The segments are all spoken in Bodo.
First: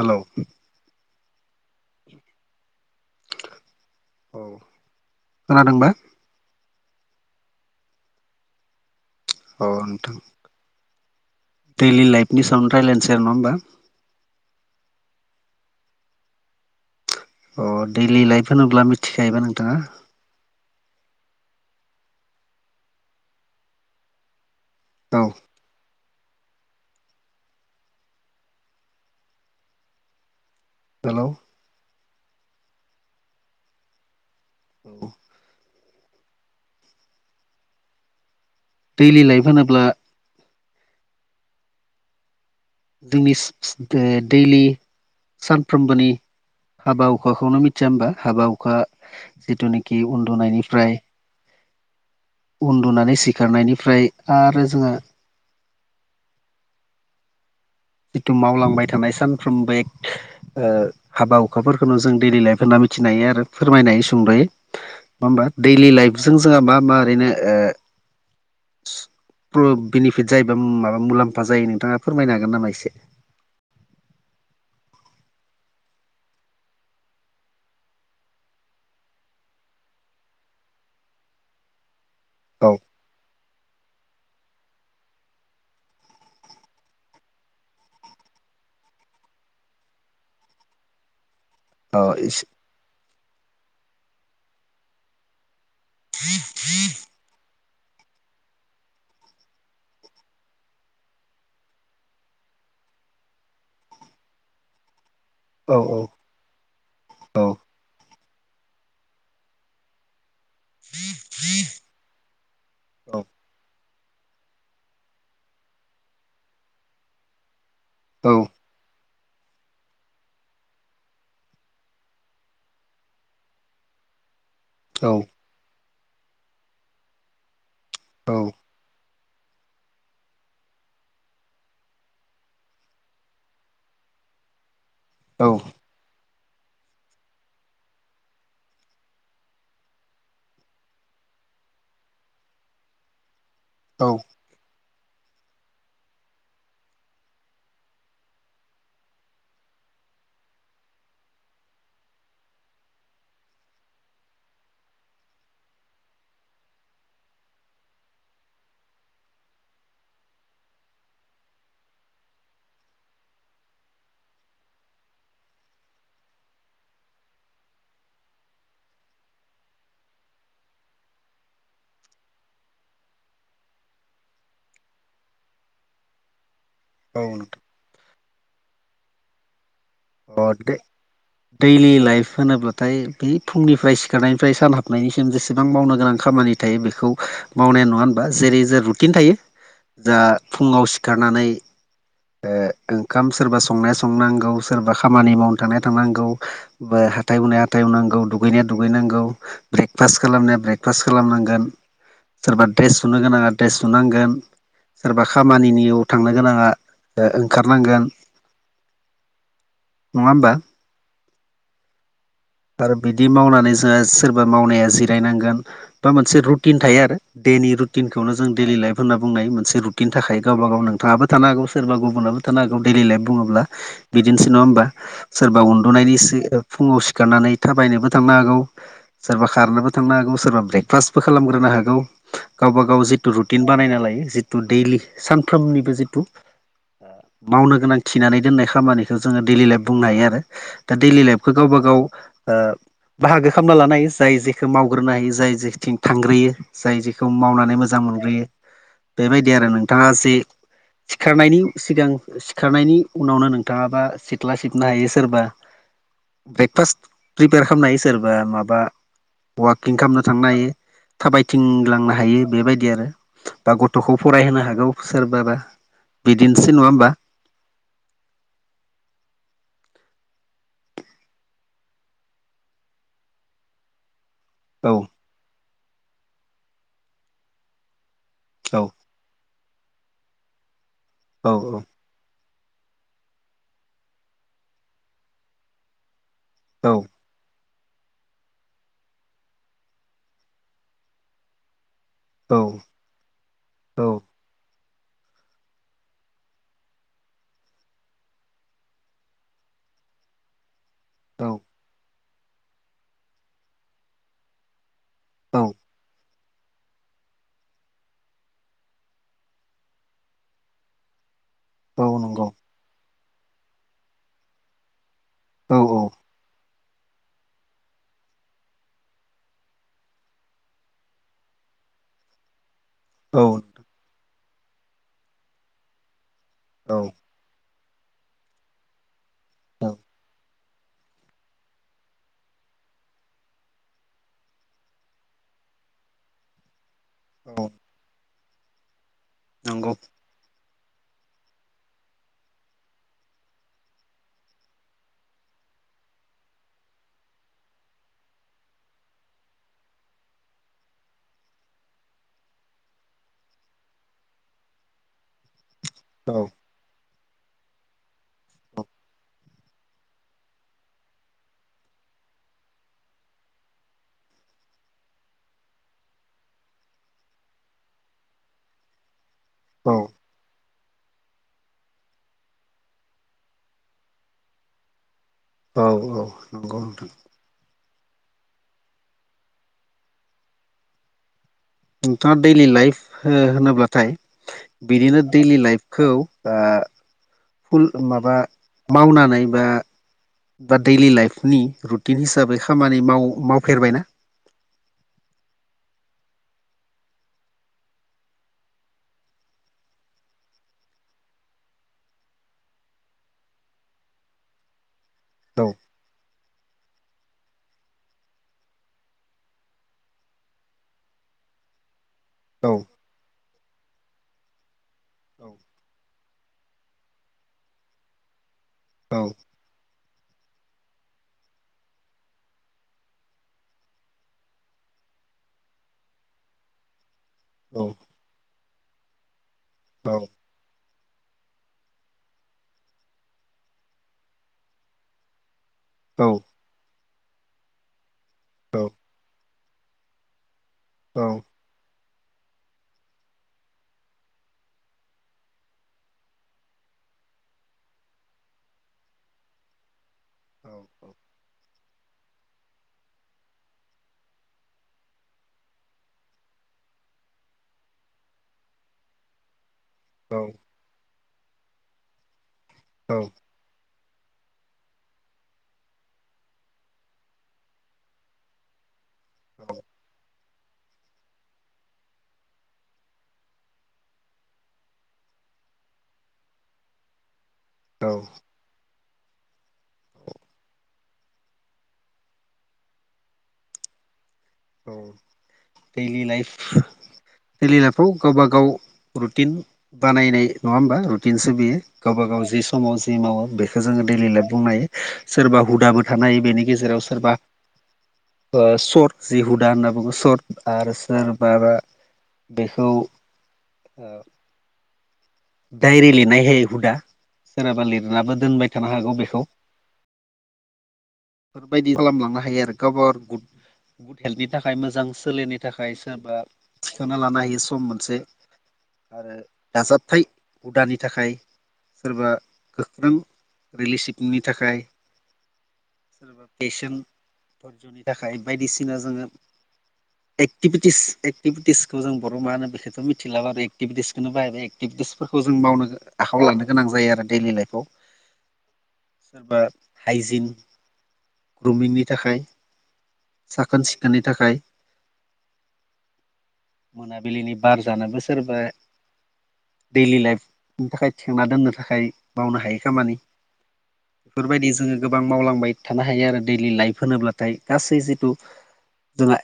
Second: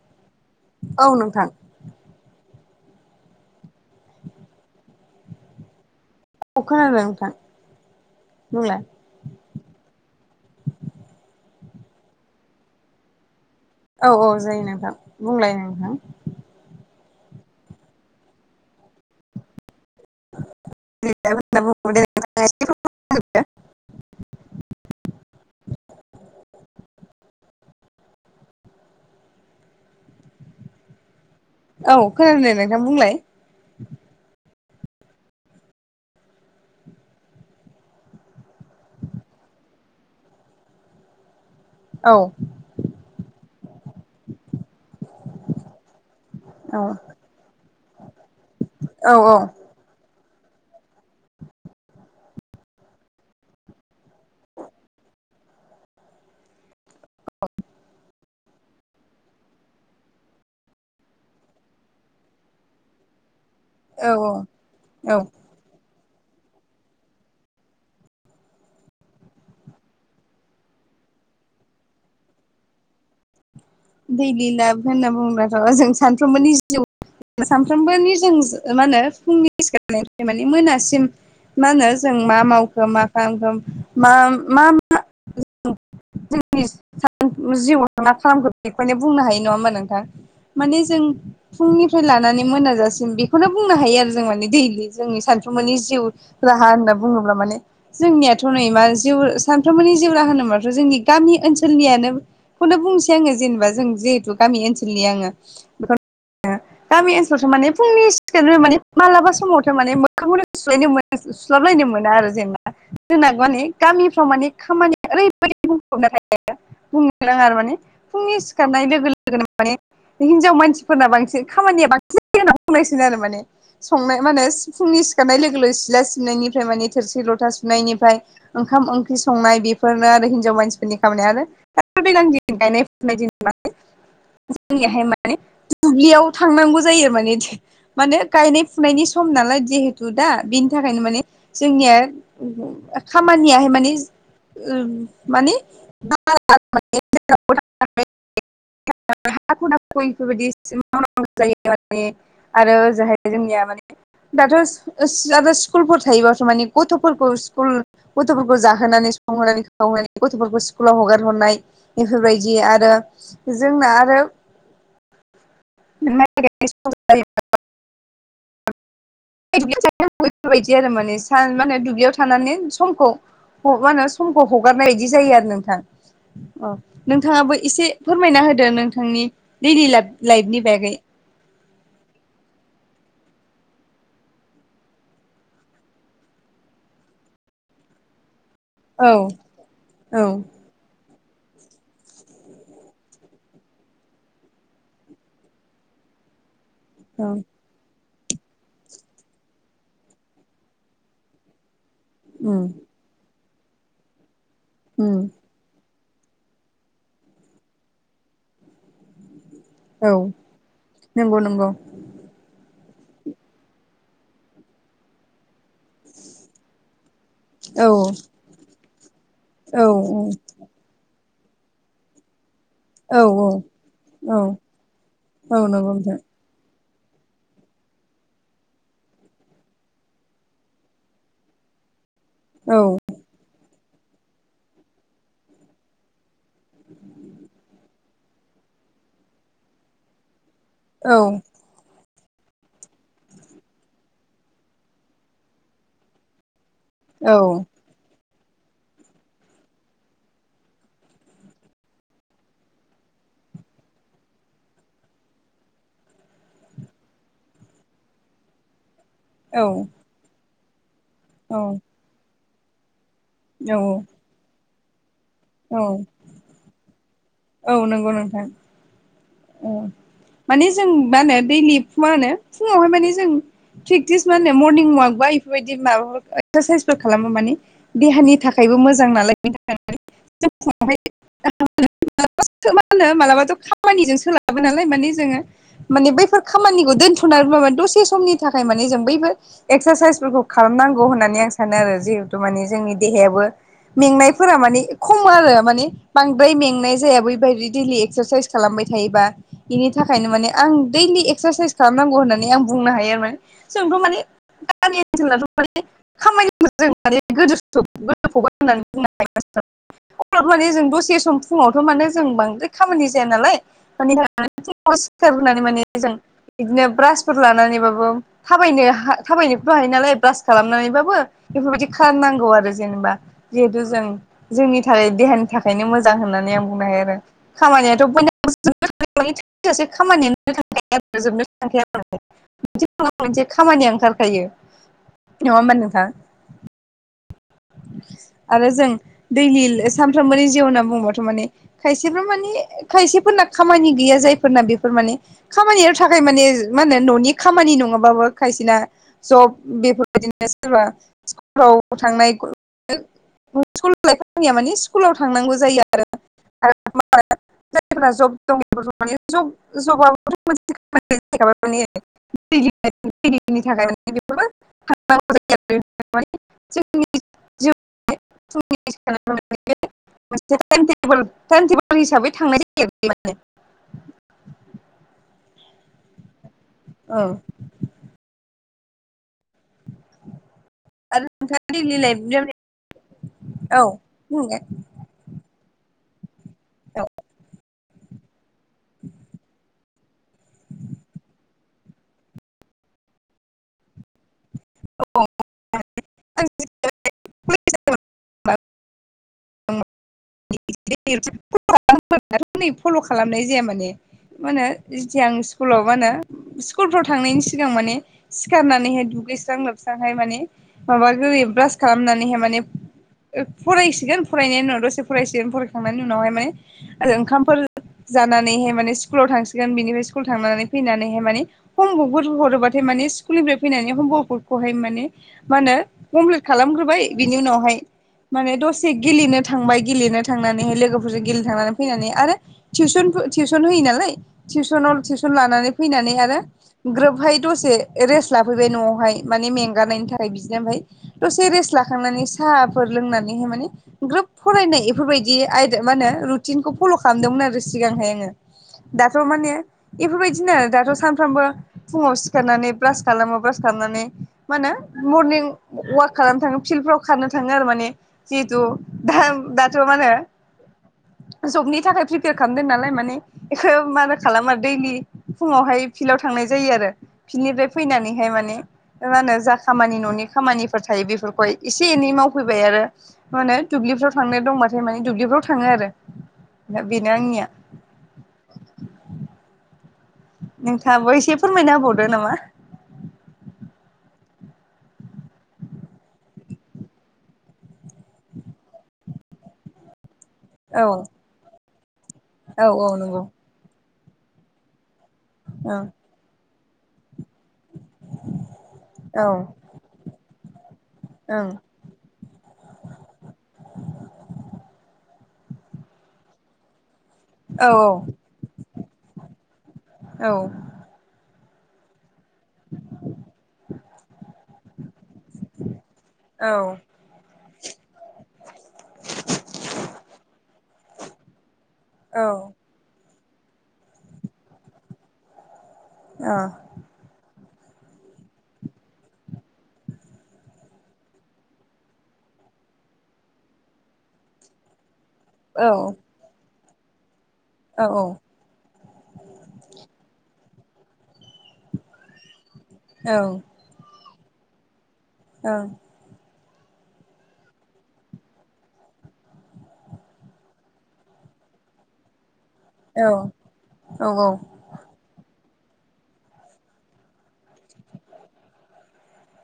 हेल' औ नोंथां बि औ खोनादोंबा अ खोनाबाय नोंथां बुंलाय औथा दैलि लाइफनि सायावनो रायलायनोसै नङा होमबा औ औ जायो नोंथां बुंलाय नोंथां अ दैडलि लाइफ होनोब्ला मिथिखायोबा नोंथाङा [unintelligible] अ दाउ हेल' औ खोनानो नोंथां बुंलाय औ दैलि लाइफ होनोब्ला औ जोंनि दैलि सानफ्रोमबोनि औ हाबा हुखाखौनो मिथिया होमबा हाबा हुखा औ जिथुनिखि कि उन्दुनायनिफ्राय उन्दुनानै सिखारनायनिफ्राय आरो जोङो द जिथु मावलांबाय थानाय सानफ्रोमबो एक हाबा हुखाफोरखौनो जों दैडलि लाइफ होनना मिथिनो हायो आरो औ फोरमायनाय सुंद्रै नङा औ होमबा दैलि लाइफजों जोंहा मा मा ओरैनो बेनिफिट जायोबा माबा मुलाम्फा जायो नोंथाङा फोरमायनो हागोन नामा एसे दैलि लाभ होनना बुङब्लाथ'ओ जों सानफ्रोमबोनि जिउ सानफ्रोमबो निजोम मा होनो फुंनि सिखारनिफ्राय मान मोनासिम मा होनो जों मा औ मावखो मा खालामखो मा मा जोंनि स जिउआव मा खालामग्र बेखौायनो बुंनो हायो नङा होमबा नोंथां माने जों फुंनिफ्राय औ लानानै एसे मोनाजासिम बे बेखौनो बुंनो हायो आरो जों माने दैलि जोंनि सानफ्रुमनि जिउ राहा होनना बुङोब्ला माने जोंनियाथ' नै मा जि सानफ्रोमबोनि जिउरा होनोबाथ' जोंनि गामि ओनसोलनियानो खौनो बुंसै आङो जेनेबा जों जिहेतु गामि ओनसोलनि आङो औ बेखौ औ गामि औ ओनसोलावथ' माने फुंनि सिखारग्रो माने मालाबा समावथ' माने मोखांखनो [unintelligible] सुस्लाबलायनो मोना आरो औ जेनेबा [unintelligible] गामिफ्राव माने खामानिया ओरैबायदि बुंफबनो हायो बुंनो राङा माने औ फुंनि खारनाय लोगो लोगोनो माने हिनजाव मानसिफोरना बांसिन खामानिया बांसिन [unintelligible] [unintelligible] आरो माने संनाय माने फुंनि सिखारनाय लोगो लोगो सिला सिबनायनिफ्राय माने थोरसि लथा सुनायनिफ्रायं औ ओंखाम ओंख्रि संनाय बेफोरनो आरो हिनजाव मानसिफोरनि खामानि आरो [unintelligible] बेबायदिनो मे जोंनिहाय माने औ दुब्लियाव थांनांगौ जायो माने माने गायनाय फुनायनि सम नालाय जिहेथु दा बेनि थाखायनो माने जोंनिया खामानियाहाय औ मानि [unintelligible] [unintelligible] [unintelligible] आरो ओजोहाय जोंनिया माने दाथ' [unintelligible] स्कुलफोर थायोबाथ' माने गथ'फोरखौ स्कुल गथ'फोरखौ जाहोनानै संहोनानै खावहोनाय गथ'फोरखौ स्कुलाव हगार हरनाय बेफोरबायदि आरो जोंना आरो [unintelligible] [unintelligible] माने सान माने दुब्लियाव थानानै समखौ मा होनो समखौ हगारनाय बायदि जायो आरो नोंथां। औ नोंथाङाबो एसे फोरमायना होदो नोंथांनि दैडलि लाइफनि अ बागै दैलि लाइफ होनोब्लाथाय बे फुंनिफ्राय सिखारनायनिफ्राय सान हाबनायनिसिम जेसेबां मावनो गोनां खामानि थायो बेखौ मावनाया नङा होनबा जेरै जो औ रुटिन थायो जा औ फुङाव सिखारनानै ओ ओंखाम सोरबा संनाय संनांगौ सोरबा खामानि मावनो थांनाय थांनांगौ बा औ हाथाय हुनाया हाथाय हुनांगौ, दुगैनाया दुगैनांगौ, ब्रेकफास्ट खालामनाया ब्रेकफास्ट खालामनांगोन उम सोरबा ड्रेस सुनो गोनाङा ड्रेस सुनांगोन, उम सोरबा खामानिनियाव थांनो गोनाङा ओंखारनांगोन औ नङा होमबा नंगौ नंगौ आरो बिदि मावनानै जोंहा सोरबा मावनाया जिरायनांगोन बा मोनसे रुटिन थायो आरो बेनि औ रुटिनखौनो जों डेलि लाइफ होनना बुंनाय मोनसे रुटिन थाखाय गावबा गाव नों थाबो थानो हागौ सोरबा गुबुनाबो थानो हागौ डेलि औ लाइफ बुङोब्ला औ बिदिनोसै नङा होमबा औ सोरबा नंगौ नोंथां उन्दुनायनिसो फुङाव सिखारनानै थाबायनोबो थांनो हागौ सोरबा खारनोबो थांनो हागौ सोरबा ब्रेकफास्टबो खालामग्रोनो हागौ औ गावबा गाव जिथु रुटिन बानायना लायो जिथु दैलि सानफ्रोमनिबो जिथु मावनो गोनां खिनानै दोननाय खामानिखौ जोङो दैडलि लाइफ बुंनो हायो आरो। दा औ दैडलि लाइफखौ गावबा गाव ओ बाहागो खालामना लानो हायो जाय जेखौ मावग्रोनो हायो जाय जेथिं थांग्रोयो जाय जेखौ औ मावनानै मो जां मोनग्रोयो बेबायदि आरो नोंथाङा जे सिखारनायनि सिगां सिखारनायनि उनावनो नोंथाङाबा सिथ्ला सिबनो हायो सोरबा ब्रेकफास्ट प्रिपेयार खालामनो हायो सोरबा माबा औ वाकिं खालामनो थांनो हायो थाबायथिंलांनो हायो बेबायदि आरो बा गथ'खौ फरायहोनो हागौ सोरबाबा औ दिनसे नङाम्बा? औ नंगौ नोंथां औ माने जों मा होनो दैलि फुङनो फुङावहाय माने जों प्रेक्टिस मा होनो मरनिं औ अवाक बा इफोरबायदि माबाफोर एक्सारसाइसफोर खालामो मानिे देहानि थाखायबो औ मोजां नालाय बेनि थाखाय जों औ फुङावहाय मा मा होनो मालाबाथ' खामानिजों सोलाबो नालाय माने जोङो माने बैफोर खामानिखौ औ दोनथ'नानैबाबो माने दसे समनि थाखाय मे जों बैबो एक्सारसाइसफोरखौ खालामनांगौ होननानै आं सानो आरो जिहेतु औ माने औ जोंनि देहायाबो औ मेंनायफोरा माने खम आरो माने बांद्राय मेंनाय जाया बैबायदि दैलि एक्सारसाइस खालामबाय थायोबा बेनि थाखायनो माने आं दैलि औ एक्सारसाइस खालामनांगौ होननानै आं बुंनो हायो आरोमाने जोंथ' माने गामि ओनसोलनाथ' औ माने [unintelligible] अर माने जों दसे सम फुङावथ' औ माने जों नंगौ बांद्राय खामानि जाया नालाय मानिे औ [unintelligible] बिदिनो ब्रासफोर लानानैबाबो थाबायनो हा थाबायनोबो हायो नालाय ब्रास खालामनानैबाबो बेफोरबायदि खालामनांगौ आरो जेनेबा औ जिहेथु जों जोंनि थाखाय देहानि थाखायनो मोजां होननानै आं बुंनो औ हायो आरो खामानियाथ' [unintelligible] [unintelligible] मोनसे‌‌ औ नङा मोनसे खामानिया ओंखारखायो नंङा होमबा नोंथां औ आरो जों दैलि नंगौ सानफ्रोमबोनि जिउ होनना बुंबाथ' माने खायसेफ्रा माने खायसेफोरना खामानि गैया जायफोरना बेफोर माने खामानियाव थाखाय माने मा होनो न'नि खामानि नङाबाबो खायसेना जब बेफोरबायदिनो सोरबा स्कुलफ्राव थांनाय [unintelligible] मानि स्कुलाव थांनांगौ जायो आरो औ [unintelligible] जायफोरा जब दङ माने ज जबथ' मोनसे खामानिना [unintelligible] [unintelligible] [unintelligible] औ हिसाबै थांनाय जायो माने औ औ नंगौ नोंथां औ आरो नोंथाङा दैलि लाइफ नोंथाङा दैयलि लाइफ औ हो-होनोब्लाथाय बुंलाय बिदिनो दैलि लाइफखौ औ फुल माबा मावनानै बा बा दैयलि लाइफनि रुटिन हिसाबै खामानि माव- मावफेरबायना [unintelligible] औ [unintelligible] फल' खालामनाय जाया माने माहोनो जेथिया आं औ स्कुलाव मा होनो स्कुलफ्राव थांनायनि सिगां माने सिखारनानैहाय दुगैस्रां लोबस्रांहाय माने माबा गोरै ब्रास खालामनानैहाय माने औ फरायसिगोन फरायनायनि उनाव दसे औ फरायसिगोन फरायखांनायनि उनावहाय माने ओंखामफोर जानानैहाय माने औ स्कुलाव थांसिगोन बिनिफ्राय स्कुल थांनानै फैनानैहाय माने हमवर्कफोर हरोबाथाय माने स्कुल निफ्राय फैनानै हमवर्कफोरखौहाय माने मा होनो कमप्लिट खालामग्रोबाय बिनि उनावहाय माने दसे गेलेनो थांबाय औ गेलेनो थांनानैहाय लोगोफोरजों गेलेनो थांनानै फैनानै आरो टिउसन टिउसन होयो नालाय टिउसनाव टिउसन लानानै फैनानै औ आरो ग्रोबहाय दसे रेस्ट लाफैबाय न'आवहाय माने मेंगानायनि थाखाय बिदिनो ओमफ्राय दसे रेस्ट लाखांनानै साहाफोर लोंनानैहाय माने ग्रोब फरायनाय इफोरबायदि आयदा मा होनो रुटिनखौ फल' खालामदोंमोन आरो सिगांहाय आङो दाथ' माने बेफोरबायदिनो दाथ' सानफ्रामबो फुङाव सिखारनानै ब्रास खालामो ब्रास खालामनानै मा होनो मरनिं वाक खालामनो थाङो फिल्डफ्राव खारनो थाङो आरो माने जिहेतु दा दाथ' मानो औ जबनि थाखाय प्रिपेयार खालामदों नालाय माने औ बेखौ मारो खालामो दैलि फुङावहाय फिल्डाव थांनाय जायो आरो बिनिफ्राय फैनानैहाय माने मा होनो जा खामानि न'नि खामानिफोर थायो बेफोरखौहाय एसे एनै मावफैबाय आरो मा होनो दुब्लिफ्राव थांनाय दंबाथाय माने दुब्लिफ्राव थाङो आरो दा बेनो आंनिया औ नोंथाङाबो एसे फोरमायना होबावदो नामा औ डेलि लइफ रेलनायफ्राव गावबा गाव रुटिन बानायनाय नङा औ होमबा रुटिनसो बियो गावबा गाव जि औ औ समाव जि नंगौ मावो बेखौो जोङो दैडलि लाइफ बुंनो हायो सोरबा ओं हुदाबो थानो हायो बेनि गेजेराव सोरबा स औ जि ओं हुदा होनना बुङो सट आरो सोरबाबा बेखौ डायरि लिनायहाय हुदा औ सोरहाबा लिरनाबो दोनबाय थानो हागौ बेखौ औ औ बेबायदि खालामलांनो हायो आरो गावबो गु गुड हेल्थनि थाखाय मोजां सोलेरनि थाखाय सोरबा थिखांना लानो हायो सम मोनसे आरो दाजाबथाय हुदानि थाखाय सोरबा गोख्रों रिलेसिपनि थाखाय सोरबा पेसन धर्जनि थाखाय बायदिसिना जोङो एक्टिभिटिस एक्टिभिटिसखौ जों बर' मा होनो बेखौथ मिथिलाबाय आरो एक्टिभिटिसखौनो बाहायबाय एक्टिभिटिस खौ जों मावनो आखायावआव लानो गोनां जायो आरो दैडलि लाइफआव सोरबा हाइजिन ग्रमिंनि थाखाय औ साखोन सिखोननि थाखाय औ मोनाबिलिनि बार जानोबो सोरबा दैडलि लाइफनि थाखाय थेंना दोननो थाखाय बावनो हायो खामानि औ औ बेफोरबायदि जोङो गोबां मावलांबाय थानो हायो आरो दैलि लाइफ होनोब्लाथाय गासै जिथु जोंना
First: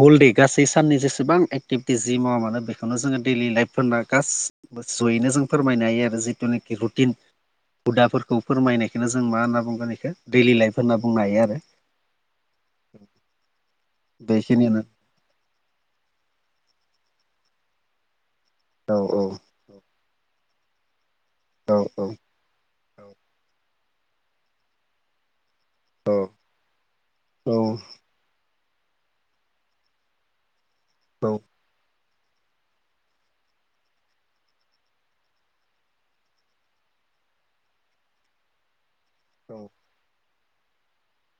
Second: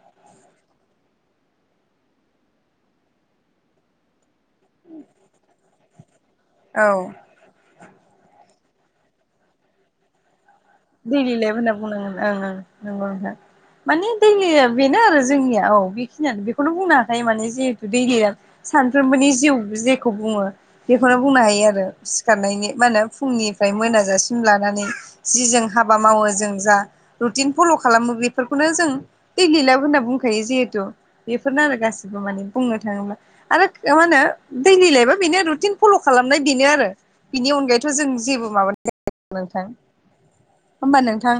हलदे गासै साननि जेसेबां एक्टिभिटि जि मावा मानो बेखौनो जोङो दैलि लाइफफोरना गाससिबो ज'यैनो जों फोरमायनो हायो आरो जि औ रुथिन हुदाफोरखौ फोरमायनायखौ जों मा होनना बुंगोन बेखौ दैलि लाइफ होनना बुंनो दैलि हायो लेफ आरो होनना बुंनांगोन ओं ओं नंगौना माने दै बेखिनियानो बेनो आरो जोंनिया औ खिनियानो बेखौनो बुंनो हाखायो माने जिहेतु दै गया औ औ सानफ्रोमबोनि जिउ जेखौ बुङो बेखौनो बुंनो हायो औ आरो सिखारनायनि मा होनो फुंनि फ्राय मोनाजासिम लानानै जि जों हाबा औ मावो जों जा रुटिन औ फल' खालामो बे बेफोरखौनो जों दैलिलाब होनना बुंखायो जिहेथु औ बेफोरनो आरो गासिबो माने बुंनो थाङोब्ला आरो मा होनो दैलि लइबा बेनो रुटिन फल' खालामनाय बेनो आरो बिनि अनगायैथ' जों जेबो माबानाय औ नोंथां होमबा नोंथां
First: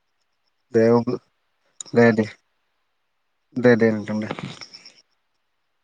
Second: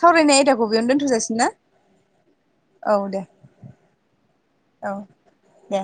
सावरायनाय आयदाखौ दे बेयावनो अब्ला दोनथ'जासिोन ना दे दे औ दे दे दे नोंथां दे औ दे